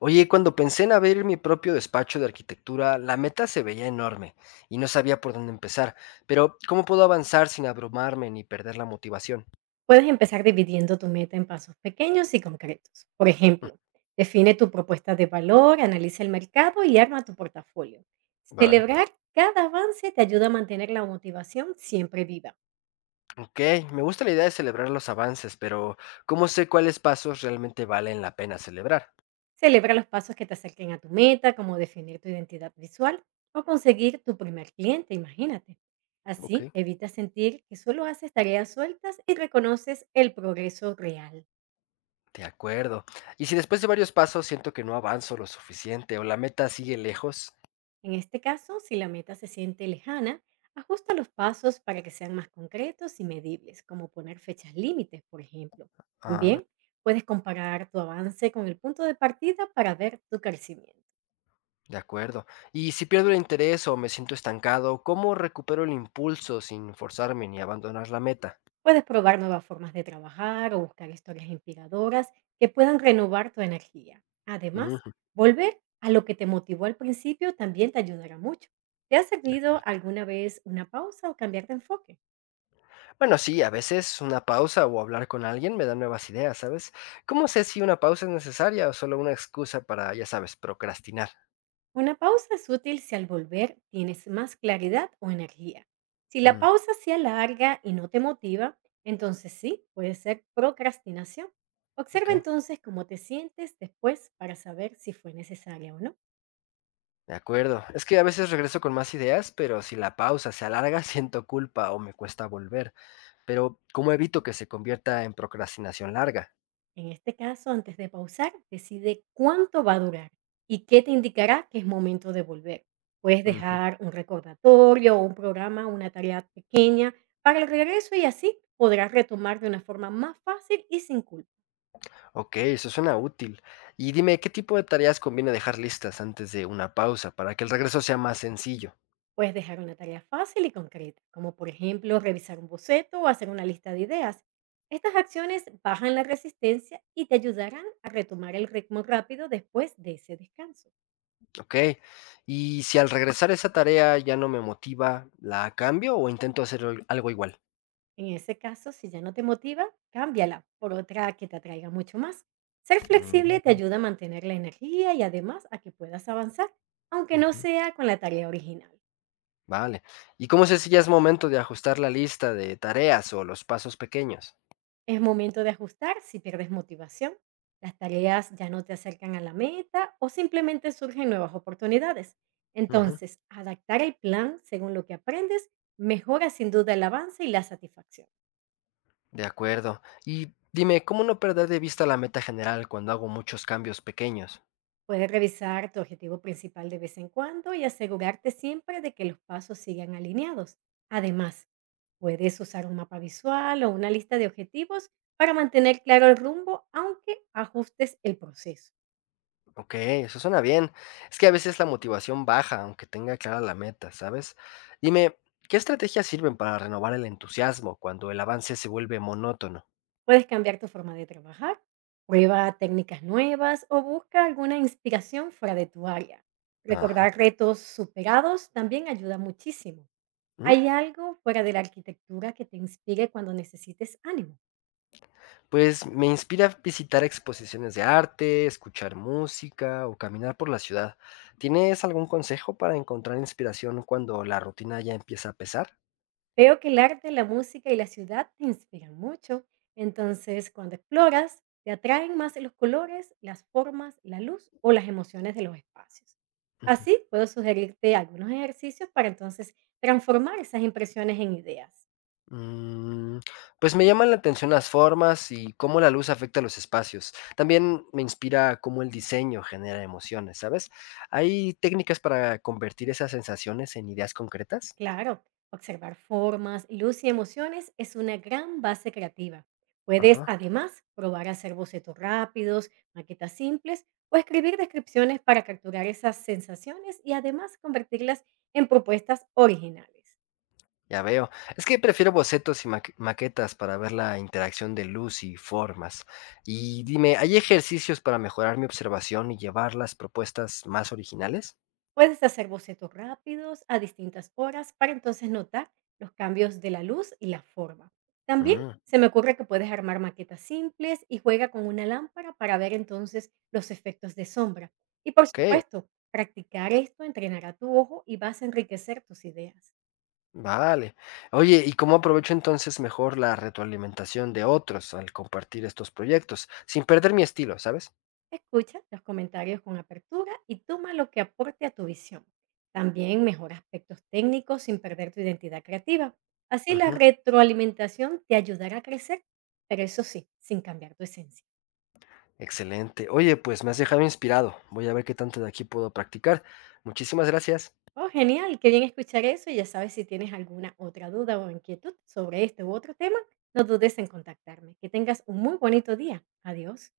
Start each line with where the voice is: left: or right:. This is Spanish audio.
left: Oye, cuando pensé en abrir mi propio despacho de arquitectura, la meta se veía enorme y no sabía por dónde empezar, pero ¿cómo puedo avanzar sin abrumarme ni perder la motivación?
right: Puedes empezar dividiendo tu meta en pasos pequeños y concretos. Por ejemplo, define tu propuesta de valor, analiza el mercado y arma tu portafolio.
left: Vale.
right: Celebrar cada avance te ayuda a mantener la motivación siempre viva.
left: Ok, me gusta la idea de celebrar los avances, pero ¿cómo sé cuáles pasos realmente valen la pena celebrar?
right: Celebra los pasos que te acerquen a tu meta, como definir tu identidad visual o conseguir tu primer cliente, imagínate.
left: Ok.
right: Así evitas sentir que solo haces tareas sueltas y reconoces el progreso real.
left: De acuerdo. Y si después de varios pasos siento que no avanzo lo suficiente o la meta sigue lejos,
right: En este caso, si la meta se siente lejana, ajusta los pasos para que sean más concretos y medibles, como poner fechas límites, por ejemplo.
left: ah,
right: También puedes comparar tu avance con el punto de partida para ver tu crecimiento.
left: de acuerdo. Y si pierdo el interés o me siento estancado, ¿cómo recupero el impulso sin forzarme ni abandonar la meta?
right: Puedes probar nuevas formas de trabajar o buscar historias inspiradoras que puedan renovar tu energía. Además,
left: Ujú,
right: volver a lo que te motivó al principio también te ayudará mucho. ¿Te ha
left: ya.
right: servido alguna vez una pausa o cambiar de enfoque?
left: Bueno, sí, a veces una pausa o hablar con alguien me da nuevas ideas, ¿sabes? ¿Cómo sé si una pausa es necesaria o solo una excusa para, ya sabes, procrastinar?
right: Una pausa es útil si al volver tienes más claridad o energía. Si la
left: Mm,
right: pausa se alarga y no te motiva, entonces sí, puede ser procrastinación.
left: ok,
right: Observa entonces cómo te sientes después para saber si fue necesaria o no.
left: de acuerdo. Es que a veces regreso con más ideas, pero si la pausa se alarga, siento culpa o me cuesta volver. Pero, ¿cómo evito que se convierta en procrastinación larga?
right: En este caso, antes de pausar, decide cuánto va a durar y qué te indicará que es momento de volver. Puedes
left: Ujú.
right: dejar un recordatorio o un programa, una tarea pequeña para el regreso y así podrás retomar de una forma más fácil y sin culpa.
left: Ok, eso suena útil. Y dime, ¿qué tipo de tareas conviene dejar listas antes de una pausa para que el regreso sea más sencillo?
right: Puedes dejar una tarea fácil y concreta, como por ejemplo revisar un boceto o hacer una lista de ideas. Estas acciones bajan la resistencia y te ayudarán a retomar el ritmo rápido después de ese descanso.
left: Ok. Y si al regresar esa tarea ya no me motiva, ¿la cambio o intento hacer algo igual?
right: En ese caso, si ya no te motiva, cámbiala por otra que te atraiga mucho más. Ser flexible te
left: Mm,
right: ayuda a mantener la energía y además a que puedas avanzar, aunque no
left: ujú.
right: sea con la tarea original.
left: Vale. ¿Y cómo sé si ya es momento de ajustar la lista de tareas o los pasos pequeños?
right: Es momento de ajustar si pierdes motivación, las tareas ya no te acercan a la meta o simplemente surgen nuevas oportunidades.
left: Ujú.
right: Entonces, adaptar el plan según lo que aprendes mejora sin duda el avance y la satisfacción.
left: De acuerdo. Y dime, ¿cómo no perder de vista la meta general cuando hago muchos cambios pequeños?
right: Puedes revisar tu objetivo principal de vez en cuando y asegurarte siempre de que los pasos sigan alineados. Además, puedes usar un mapa visual o una lista de objetivos para mantener claro el rumbo, aunque ajustes el proceso.
left: Ok, eso suena bien. Es que a veces la motivación baja, aunque tenga clara la meta, ¿sabes? Dime, ¿qué estrategias sirven para renovar el entusiasmo cuando el avance se vuelve monótono?
right: Puedes cambiar tu forma de trabajar, prueba técnicas nuevas o busca alguna inspiración fuera de tu área. Recordar retos superados también ayuda muchísimo.
left: ¿Mm?
right: ¿Hay algo fuera de la arquitectura que te inspire cuando necesites ánimo?
left: Pues me inspira visitar exposiciones de arte, escuchar música o caminar por la ciudad. ¿Tienes algún consejo para encontrar inspiración cuando la rutina ya empieza a pesar?
right: Veo que el arte, la música y la ciudad te inspiran mucho, entonces cuando exploras, te atraen más los colores, las formas, la luz o las emociones de los espacios.
left: Ujú.
right: Así puedo sugerirte algunos ejercicios para entonces transformar esas impresiones en ideas.
left: Mm, pues me llaman la atención las formas y cómo la luz afecta los espacios. También me inspira cómo el diseño genera emociones, ¿sabes? ¿Hay técnicas para convertir esas sensaciones en ideas concretas?
right: Claro, observar formas, luz y emociones es una gran base creativa. Puedes
left: Ajá.
right: además probar hacer bocetos rápidos, maquetas simples o escribir descripciones para capturar esas sensaciones y además convertirlas en propuestas originales.
left: Ya veo. Es que prefiero bocetos y maquetas para ver la interacción de luz y formas. Y dime, ¿hay ejercicios para mejorar mi observación y llevar las propuestas más originales?
right: Puedes hacer bocetos rápidos a distintas horas para entonces notar los cambios de la luz y la forma. También
left: Mm,
right: se me ocurre que puedes armar maquetas simples y juega con una lámpara para ver entonces los efectos de sombra. Y por
left: ok,
right: supuesto, practicar esto entrenará tu ojo y vas a enriquecer tus ideas.
left: vale. Oye, ¿y cómo aprovecho entonces mejor la retroalimentación de otros al compartir estos proyectos, sin perder mi estilo, ¿sabes?
right: Escucha los comentarios con apertura y toma lo que aporte a tu visión. También mejora aspectos técnicos sin perder tu identidad creativa. Así la
left: Ujú.
right: retroalimentación te ayudará a crecer, pero eso sí, sin cambiar tu esencia.
left: Excelente. Oye, pues me has dejado inspirado. Voy a ver qué tanto de aquí puedo practicar. Muchísimas gracias.
right: Oh, genial, qué bien escuchar eso. Y ya sabes, si tienes alguna otra duda o inquietud sobre este u otro tema, no dudes en contactarme. Que tengas un muy bonito día. Adiós.